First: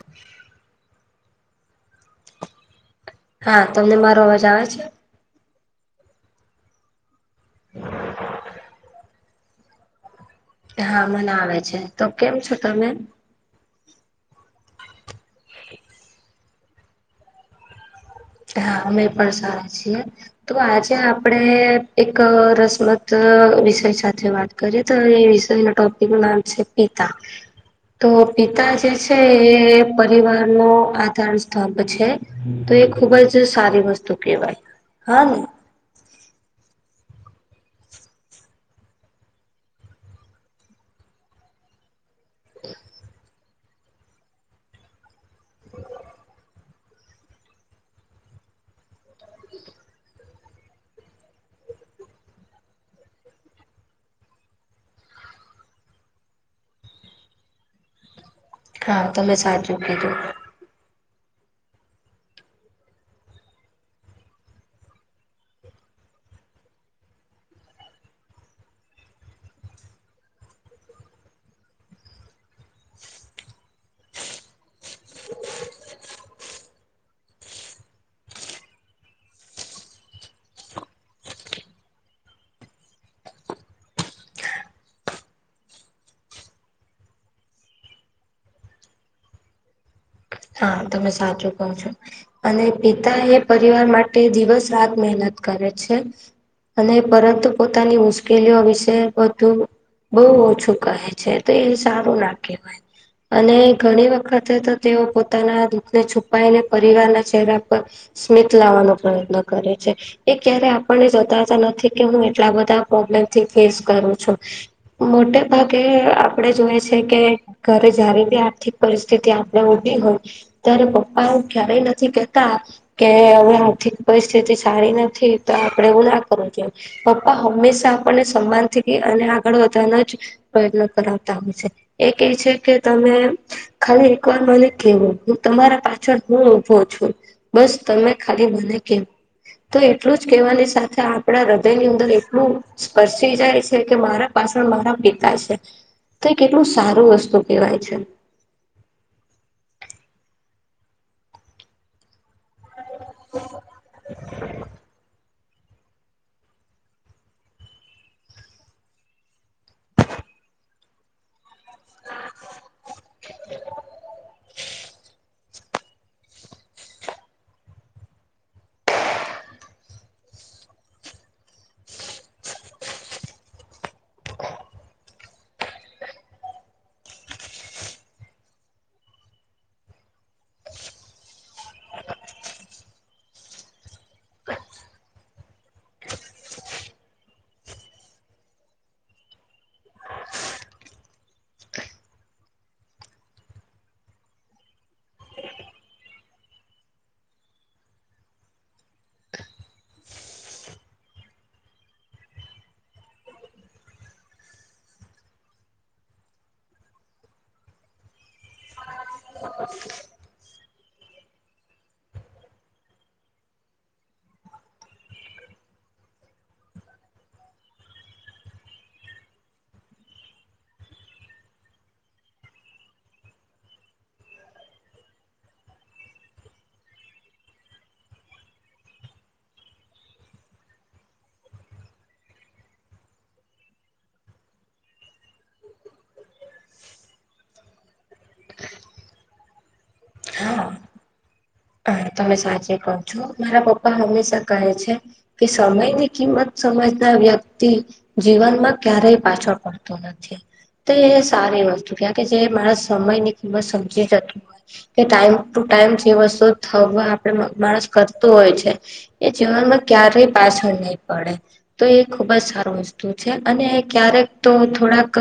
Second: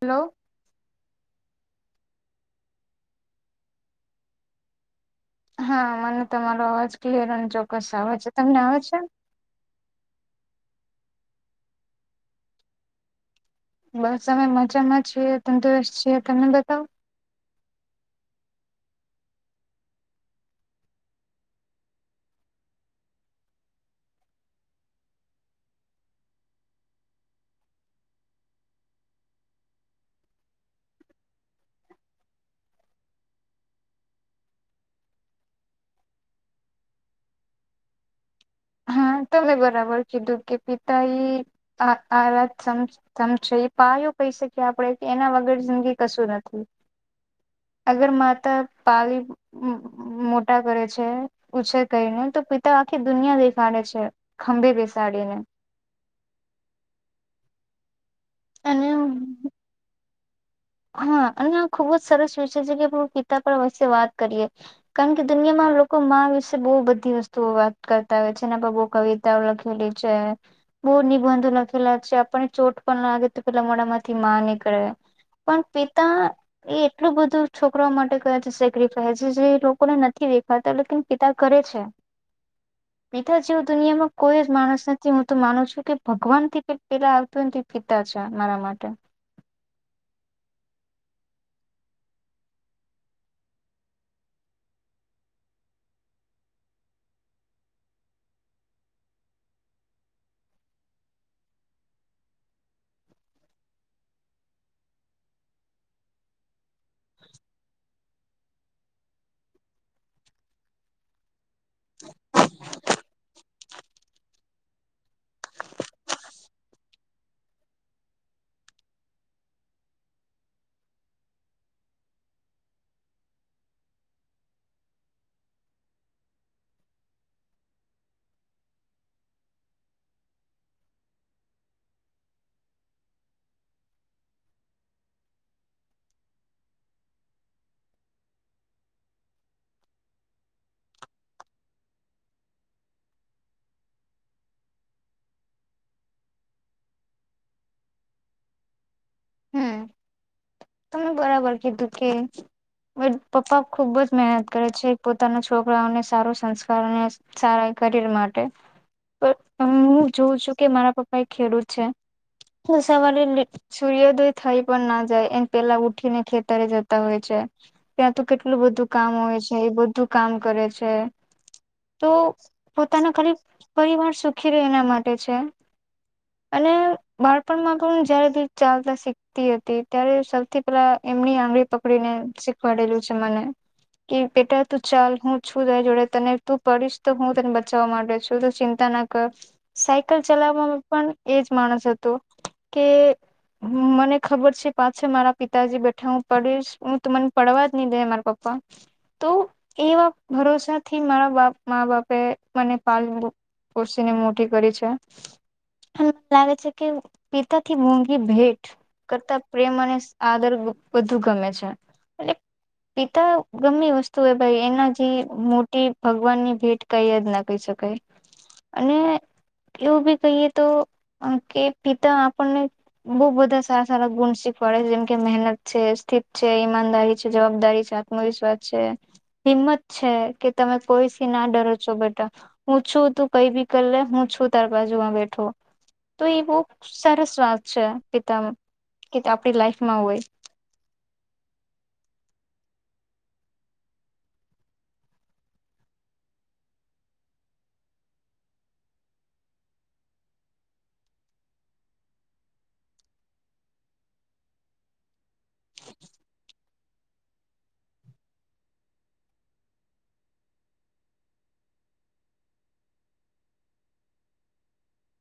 Hello. હા તમને મારો અવાજ આવે છે? હા મને તમારો અવાજ ક્લિયર અને ચોક્કસ આવે છે, તમને આવે છેને? હા મને આવે છે. તો કેમ છો તમે? બસ અમે મજામાં છીએ, તંદુરસ્ત છીએ, તમે બતાવો? હા અમે પર સારા છીએ. તો આજે આપડે એક રસમત વિષય સાથે વાત કરીએ તો એ વિષય ન ટોપિક નું નામ છે પિતા. તો પિતા જે છે એ પરિવાર નો આધાર સ્તંભ છે. તો એ ખુબ જ સારી વસ્તુ કેહેવાય, હા ને? હા તબ બરાબર કીધું કે પિતા એ આ આરાત સમ સમ છે. પાયું કહી શકીએ આપણેે કે એના વગર જિંદગી કશું નથી. અગર માતા પાલી મોટા કરે છે, ઉછેર કરીને તો પિતા આખી દુનિયા દે સાડે છે ખંભી બેસાડીને. અને હા તમે સાચું કીધુ. હા અને આ ખુબ જ સરસ વિષય છે કે ગીતા પર વે વાત કરીએ. કારણ કે દુનિયામાં લોકો માં વિશે બહુ બધી વસ્તુઓ વાત કરતા હોય છે એના પર બહ કવિ લખેલી છે, બોર નિબંધો લખેલા છે આપ ચોટ પણ લાગે તો પેલા મોડા માંથી માં નીકળે, પણ પિતા એ એટલું બધું છોકરા માટે કયા છે સેક્રિફાઈસ જે લોકોને નથી દેખાતા એટલે કે પિતા કરે છે. પિતા જેવું દુનિયામાં કોઈ જ માણસ નથી હું તો માનું છું કે ભગવાન થી પેલા આવતું નથી. પીતા છે મારા માટે. હા તમે સાચું કો છો. અને પિતા એ પરિવાર માટે દિવસ રાત મહેનત કરે છે. અને પરંતુ પોતાની મુશ્કેલીઓ વિશે બધું બહુ ઓછું કહે છે તો એ સારું ના કહેવાય. અને ઘણી વખતે તો તેઓ પો પોતાના દૂધને છુપાઈને પરિવારના ચહેરા પર સ્મિત લાવવાનો પ્રયત્ન કરે છે. એ ક્યારે આપણને જતા નથી કે હું એટલા બધા પ્રોબ્લેમથી ફેસ કરું છું. મોટે ભાગે આપડે જોય છે કે ઘરે જયારે બી આર્થિક પરિસ્થિતિ આપણે ઊભી હોય. ત્યારે પપ્પા એ ક્યારે નથી કેતા કે હવે આર્થિક પરિસ્થિતિ સારી નથી તો આપડે એવું ના કરવું જોઈએ. પપ્પા હંમેશા આપણને સન્માન થી અને આગળ વધવાનો જ. પ્રયત્ન કરાવતા હોય છે એક એ છે કે તમે ખાલી એકવાર મને કેવું. હું તમારા પાછળ હું ઉભો છું બસ તમે ખાલી મને કેમ. તો એટલું જ કેહેવાની સાથે આપણા હૃદયની અંદર એટલું સ્પર્શી જાય છે કે મારા. પાછળ મારા પિતા છે તો એ કેટલું સારું વસ્તુ કહેવાય છે. હમ તમે બરાબર કેધુ કે. પપ્પા ખુબ જ મહેનત કરે છે પો. પોતાના છોકરાઓને સારો સંસ્કાર અને સારા કરયર માટે. હું જોઉં છું કે મારા પપ્પા. કઈ ખેડૂત છે તો સવારે સૂરદય થઈ પણ ના જાય. પેલા ઉઠી ને ખેતરે જતા હોય છે ત્યાં તો કેટલું બધું કામ હોય છે એ બધું કામ કરે છે તો પોતાના ખાલી પરિવાર સુખી રહે એના માટે છે. અને બાળપણમાં પણ જ્યારે. ચાલતા શીખતી હતી ત્યારે સૌથી પેલા એમની આંગળી પકડી ને શીખવાડેલું છે મને. કે બેટા તું ચાલ હું છું ત જોડે તને તું પડીશ તો હું તને બચવા ડે છું ચિં. અચાનક સાયકલ ચલાવવામાં પણ એજ માણસ હતો કે. હ મને ખબર છે પાછા મારા પિતાજી બેઠા હું પડીશ હું તો મને પડવા જ નહી દે મારા પપ્પા. તો એવા ભરોસાથી મારા બાપ મા બાપે મને પાલવું. કુર્શી ની મોટી કરી છે. મને લાગે છે કે પિતાથી મોુંઘી ભેટ. કરતા પ્રેમ અને આદર વધુ ગમે છે એ. પિતા ગમી વસ્તુ હો ભાઈ એના જે મોટી ભગવાન ની ભેટ. કઈ જ ના કહી શકાય અને એવું બી કહીએ તો કે પિતા આપણને બહુ બધા સારા સારા ગુણ શીખવાડે છે જેમ કે મહેનત છે સ્થિત છે ઈમાનદારી છે જવાબદારી છે આત્મવિશ્વાસ છે હિંમત છે કે તમે કોઈથીી ના ડરો છો બેટા હું છું તું કઈ બી કરી લે હું છું તાર બાજુમાં બેઠો તો એ બહ સરસ વાત છે પિતા કે આપણી લાઈફમાં હોય હા હા તમે સાચી કહો છો મારા પપ્પા હંમેશા કહે છે કે સમય ની કિંમત સમજના વ્યક્તિ જીવનમાં ક્યારેય પાછળ પડતું નથી તો એ સારી વસ્તુ ક્યા કે જે મારા સમય ની કિંમત સમજી જતું હોય કે ટાઈમ ટુ ટાઈમ જે વસ્તુ થવા આપડ માણસ કરતું હોય છે એ જીવનમાં ક્યારેય પાછળ નહી પડે તો એ ખુબ જ સારું વસ્તુ છે અને ક્યારેક તો થોડાક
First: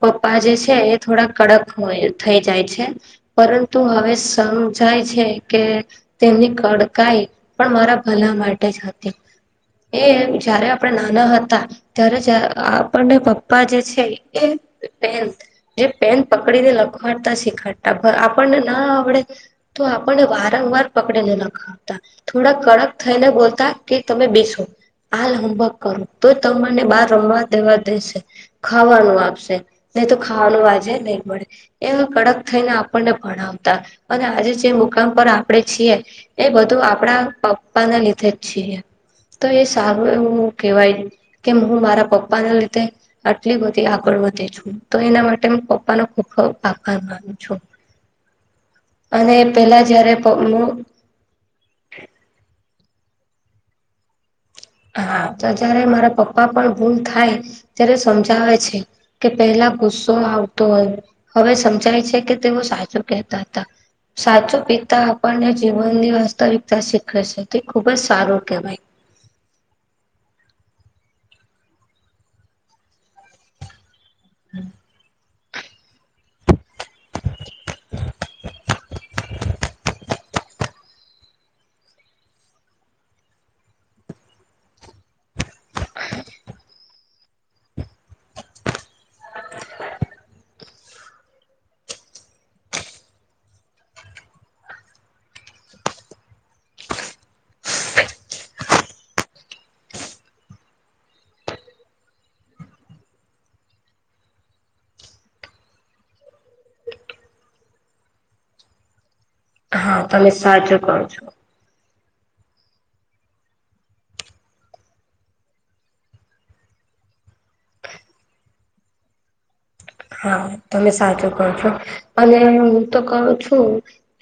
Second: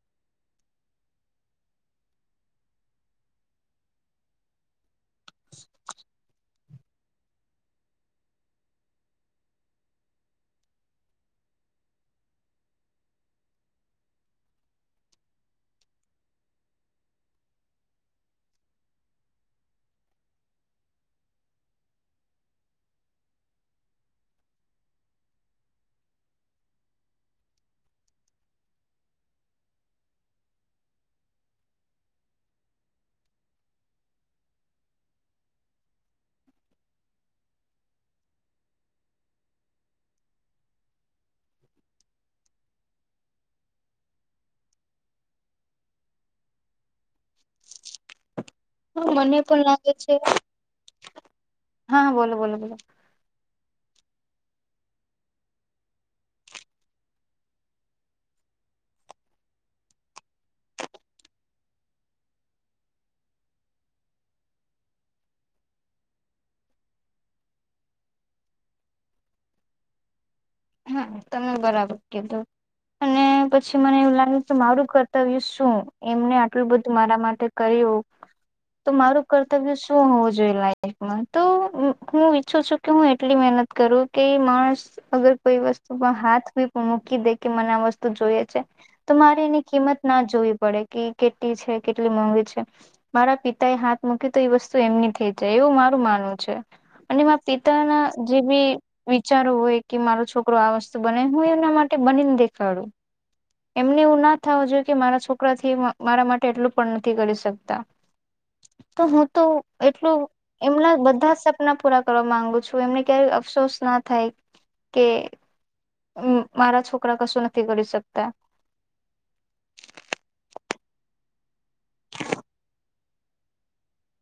પપ્પા જે છે એ થોડા કડક હોય થઈ જાય છે પરંતુ હવે સમ જાય છે કે તેમની કડકાઈ પણ મારા ભલા માટે જ હતી એ જયારે આપણે નાના હતા ત્યારે જ આપણને પપ્પા જે છે એ જે પેન પકડીને લખવાડતા શીખાડતા આપણને ના આવડે તો પણ વારંવાર પકડીને લખાવતા થોડા કડક થઈને બોલતા કે તમે બેસો હાલ હોમવર્ક કરું તો તમને બહાર રમવા દેવા દેશે ખાવાનું આપશે નહી તો ખાવાનું આજે નહી મળે એ કડક થઈને આપણને ભણાવતા અને આજે જે પર આપણેે છીએ એ બધું આપડા પપ્પાને લીધે જ છીએ તો એ સારું એવું કેહેવાય કે હું મારા પપ્પાને લીધે આટલી બધી આગળ વધે છું તો એના માટે પપ્પાનો ખૂબ ખબ આભાર માનું છું [inaudible] હા મને પણ પેલા લાગે જયારે છે હા બોલો બોલો બોલો હા તો જયારે મારા પપ્પા પણ ભૂલ થાય ત્યારે સમજાવે છે કે પહેલા ગુસ્સો આવતો હવે સમજાય છે કે તેઓ સાચું કહેતા હતા સાચો પિતા આપણને જીવનની વાસ્તવિકતા શીખે છે તે ખુબ જ સારું કહેવાય હા તમે બરાબર કીધું અને પછી મને એું મારું કર્તવ્ય શું એમને લું બધું મારા માટે કર્યું તો મારું કર્તવ્ય શું હોવું જોઈએ લ એક તો હું ઈચ્છું છું કે હું એટલી મહેનત કરું કે માણસ અગર કોઈ વસ્તુમાં હાથ બી પણ મૂકી દે કે મને આ વસ્તુ જોઈએ છે તો મારે એની કિંમત ના જોવી પડે કે કેટલી છે કેટલી મોંઘી છે મારા પિતા એ હાથ મૂકી તો એ વસ્તુ એમની થઇ જાય એવું મારું માનવું છે અને મા પિતા ના જે બી વિચારો હોય કે મારો છોકરો આ વસ્ત બને હું એના માટે બનીને દેખાડું એમને એવું ના થવું જોઈએ કે મારા છોકરા થી મારા માટે એટલું પણ નથી કરી શકતા [inaudible] તો હું તો હા એટલું તમે સાચું એમના કહો છો. બધા પૂરા કરવા માંગુ છું એમને કય અફસોસ ના થાય કે મારા છોકરા કશું નથી કરી શકતા હા તમે સાચું કો છો અને હું તો કું છું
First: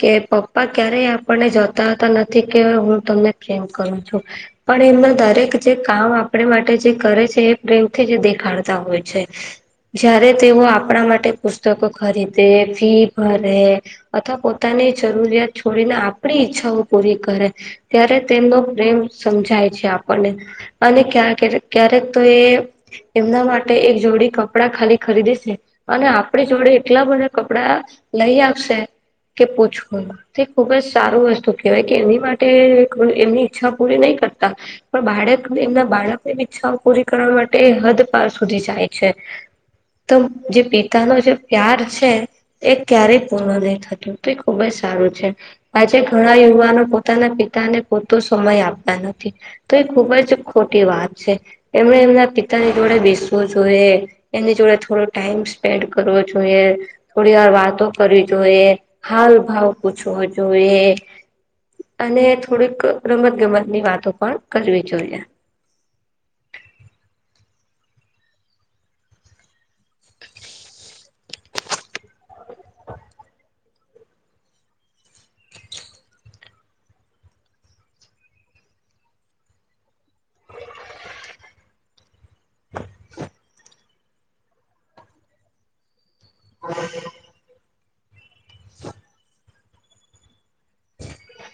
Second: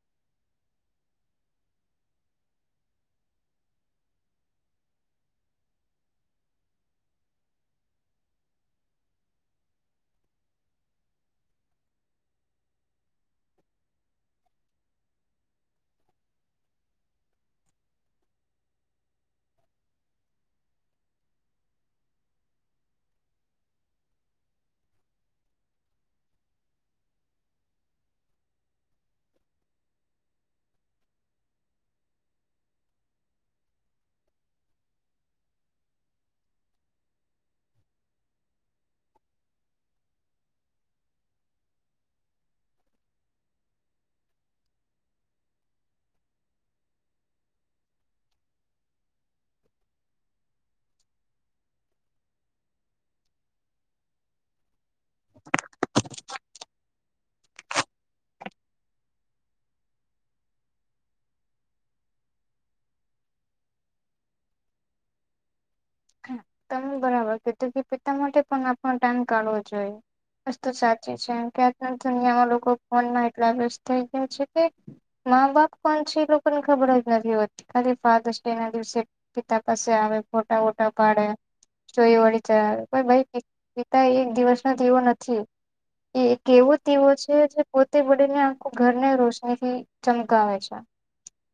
કે પપ્પા ક્યારેય આપણને જતા હતા નથી કે હું તમને પ્રેમ કરું છું પણ એમાં દરેક જે કામ આપણે માટે જે કરે છે એ પ્રેમથી જ દેખાડતા હોય છે જયારે તેઓ આપણા માટે પુસ્તકો ખરીદે ફી ભરે અથવા પોતાની જરૂરિયાત છોડીને આપણી ઈચ્છાઓ પૂરી કરે ત્યારે તેમનો પ્રેમ સમજાય છે આપણને અને ક ક્યારેક તો એ એમના માટે એક જોડી કપડાં ખાલી ખરીદી છે અને આપણી જોડે એટલા બધા કપડા લઈ આવશે કે પૂછું તે ખુબ જ સારું વસ્તુ કેહેવાય કે એની માટે એમની ઈચ્છા પૂરી નહી કરતા પણ બાળક એમના બાળકની ઈચ્છાઓ પૂરી કરવા માટે હદ પાર સુધી જાય છે તો જે પિતાનોો જે પ્યાર છે એ ક્યારેય પૂર્ણ નહ થતું તો એ ખુબ જ સારું છે આજે ઘણા યુવાનો પોતાના પિતાને પોરતો સમય આપતા નથી તો એ ખુબ જ ખોટી વાત છે એમણે એમના પિતાની જોડે બેસવું જોઈએ એમની જોડે થોડો ટાઈમ સ્પેન્ડ કરવો જોઈએ થોડી વાર વાતો કરવી જોઈએ હાલ ભાવ પૂછવો જોઈએ અને થોડીક રમત ગમત ની વાતો પણ કરવી જોઈએ હા તમે બરાબર કીધું કે પિતા માટે પણ આપણો ટાઈમ કાઢવો જોઈએ વસ્તુ સાચી છેમ કે આજ દુનિયામાં લોકો ફોનમાં એટલા વ્યત થઈ ગયા છે કે મા બાપ પણ છે એ લોકોને ખબર જ નથી હોતી ખાલી ફારધર્સ ડે ના દિવસે પિતા પાસે આવે ફોટા વોટા પાડે ચોરી વળી ચ કો પિતા એક દિવસ ના દીવો નથી એ એક કેવો તીવો છે જે પોતે વળને આખું ઘરને રોશની થી ચમકાવે છે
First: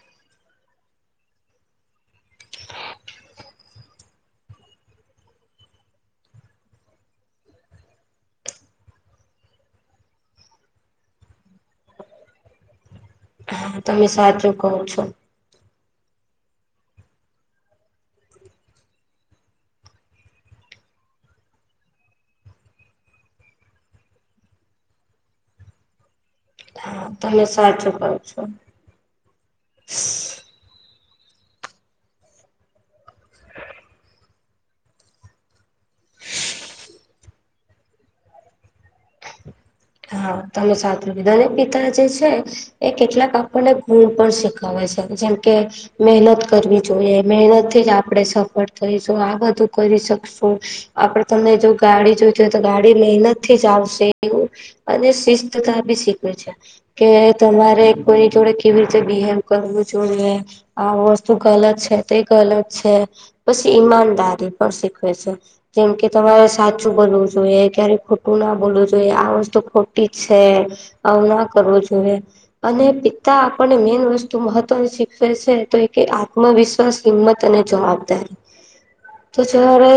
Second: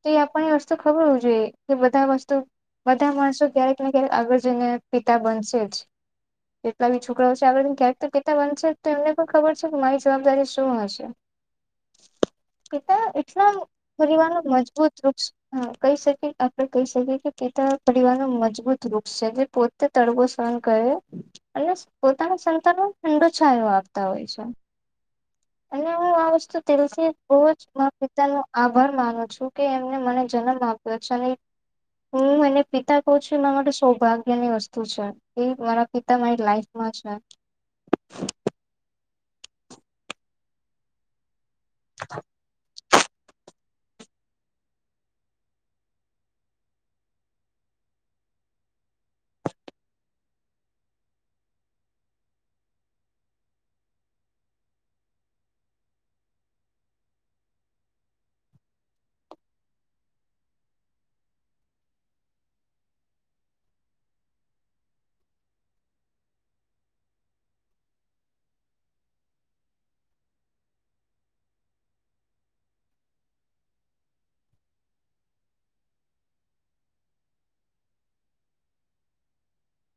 તો એ આપને વસ્તુ ખબરું જોઈએ કે બધા વસ્તુ બધા માણસો ક્યારે આગળ જેને પિતા બનશે જ. જેટલા બી છોકરાઓ છે આડને ક્યારેક કેતા વનશે તો એમને પણ ખબર છે કે મારી જવાબદારી શું હશે હમ પિતા એટલા તમે પરિવાર ન સાચું કહો છો મજબૂત વૃક્ષ હા કહી શકી આપડે કહી શકીએ કે કેટલા પરિવાર નુ મજબૂત વૃક્ષ છે જે પોતે તડવો સહન કર્યો. અને પોતાના સંતાનો ઠંડોછાયો આપતા હોય છે. અને હું આ વસ્તુ હા તેલથી બહુ તમે જ મા સાચું કહો પિતાનો છો. આભાર માનું છું કે એમને મને જન્મ આપ્યો છે અને હું એને પિતા કહુ છું એરા માટે સૌભાગ્ય ની વસ્તુ છે. એ મારા પિતા મારી લાઈફમાં છે. હા તમે સાચુ બીધને પિતા જે છે એ કેટલાક આપણને ગુણ પણ શીખવેે છે. જેમ કે મહેનત કરવી જોઈએ, મહેનતથી જ આપડે સફળ થઈશ આ બધું કરી શકશું. આપડે તમે જો ગાડી જોઈતી હોય તો ગાડી મહેનત થી ચાલશે. અને શિસ્તતા બી શીખવે છે. કે તમારે કોઈની જોડે કેવી રીતે બિહેવ કરવું જોઈએ આ વસ્તુ ગલત છે તે ગલત છે પછી ઈમાનદારી પણ શીખવે છે જેમ કે તમારે સાચું બોલવું જોઈએ ક્યારે ખોટું ના બોલવું જોઈએ આ વસ્તુ ખોટી છે આવું ના કરવું જોઈએ અને પિતા આપણને મેઈન વસ્તુ મહત્વની શીખવે છે તો એ આત્મવિશ્વાસ કિંમત અને જવાબદારી, તો જ્યારે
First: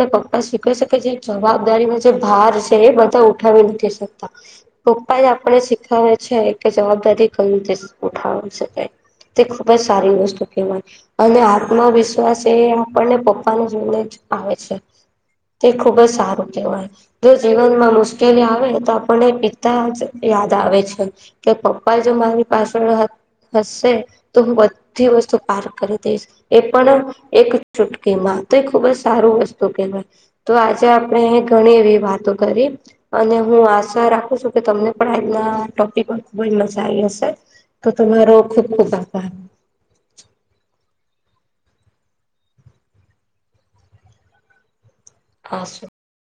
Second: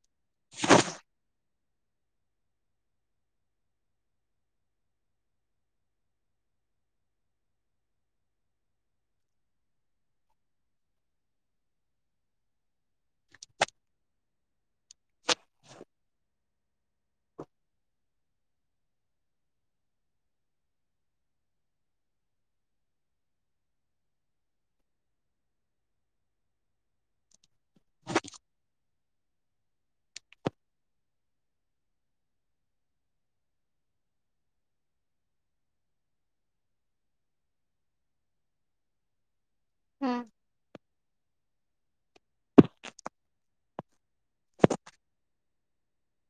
ને પપ્પા શીખવે છે કે જે જવાબદારીનો જે ભાર છે એ બધા ઉઠાવી નથી શકે પપ્પા એ આપણે શીખાવે છે કે જવાબદારી કઈ રીતે ઉઠાવી શકાય તે ખુબ જ સારી વસ્તુ કહેવાય અને આત્મવિશ્વાસ એ આપણને પપ્પાને જોઈને જ આવે છે તે ખુબ જ સારું કેવાય, જો જીવન માં મુશ્કેલી આવેન તો મને પિતા જ યાદ આવે છે કે પપ્પા જો મારી પાછળ હશે, તો હું બધી વસ્તુ પાર કરી દઈશ એ પણ એક ચુટકીમાં તો એ ખુબ જ સારું વસ્તુ કહેવાય તો આજે આપણેે ઘણી એવી વાતો કરી અને હું આશા રાખું છું કે તમને પણ આજના ટોપિક ખુબ જ મજા આઈ હશે તો તમારો ખુબ ખુબ આભાર હમ પાસું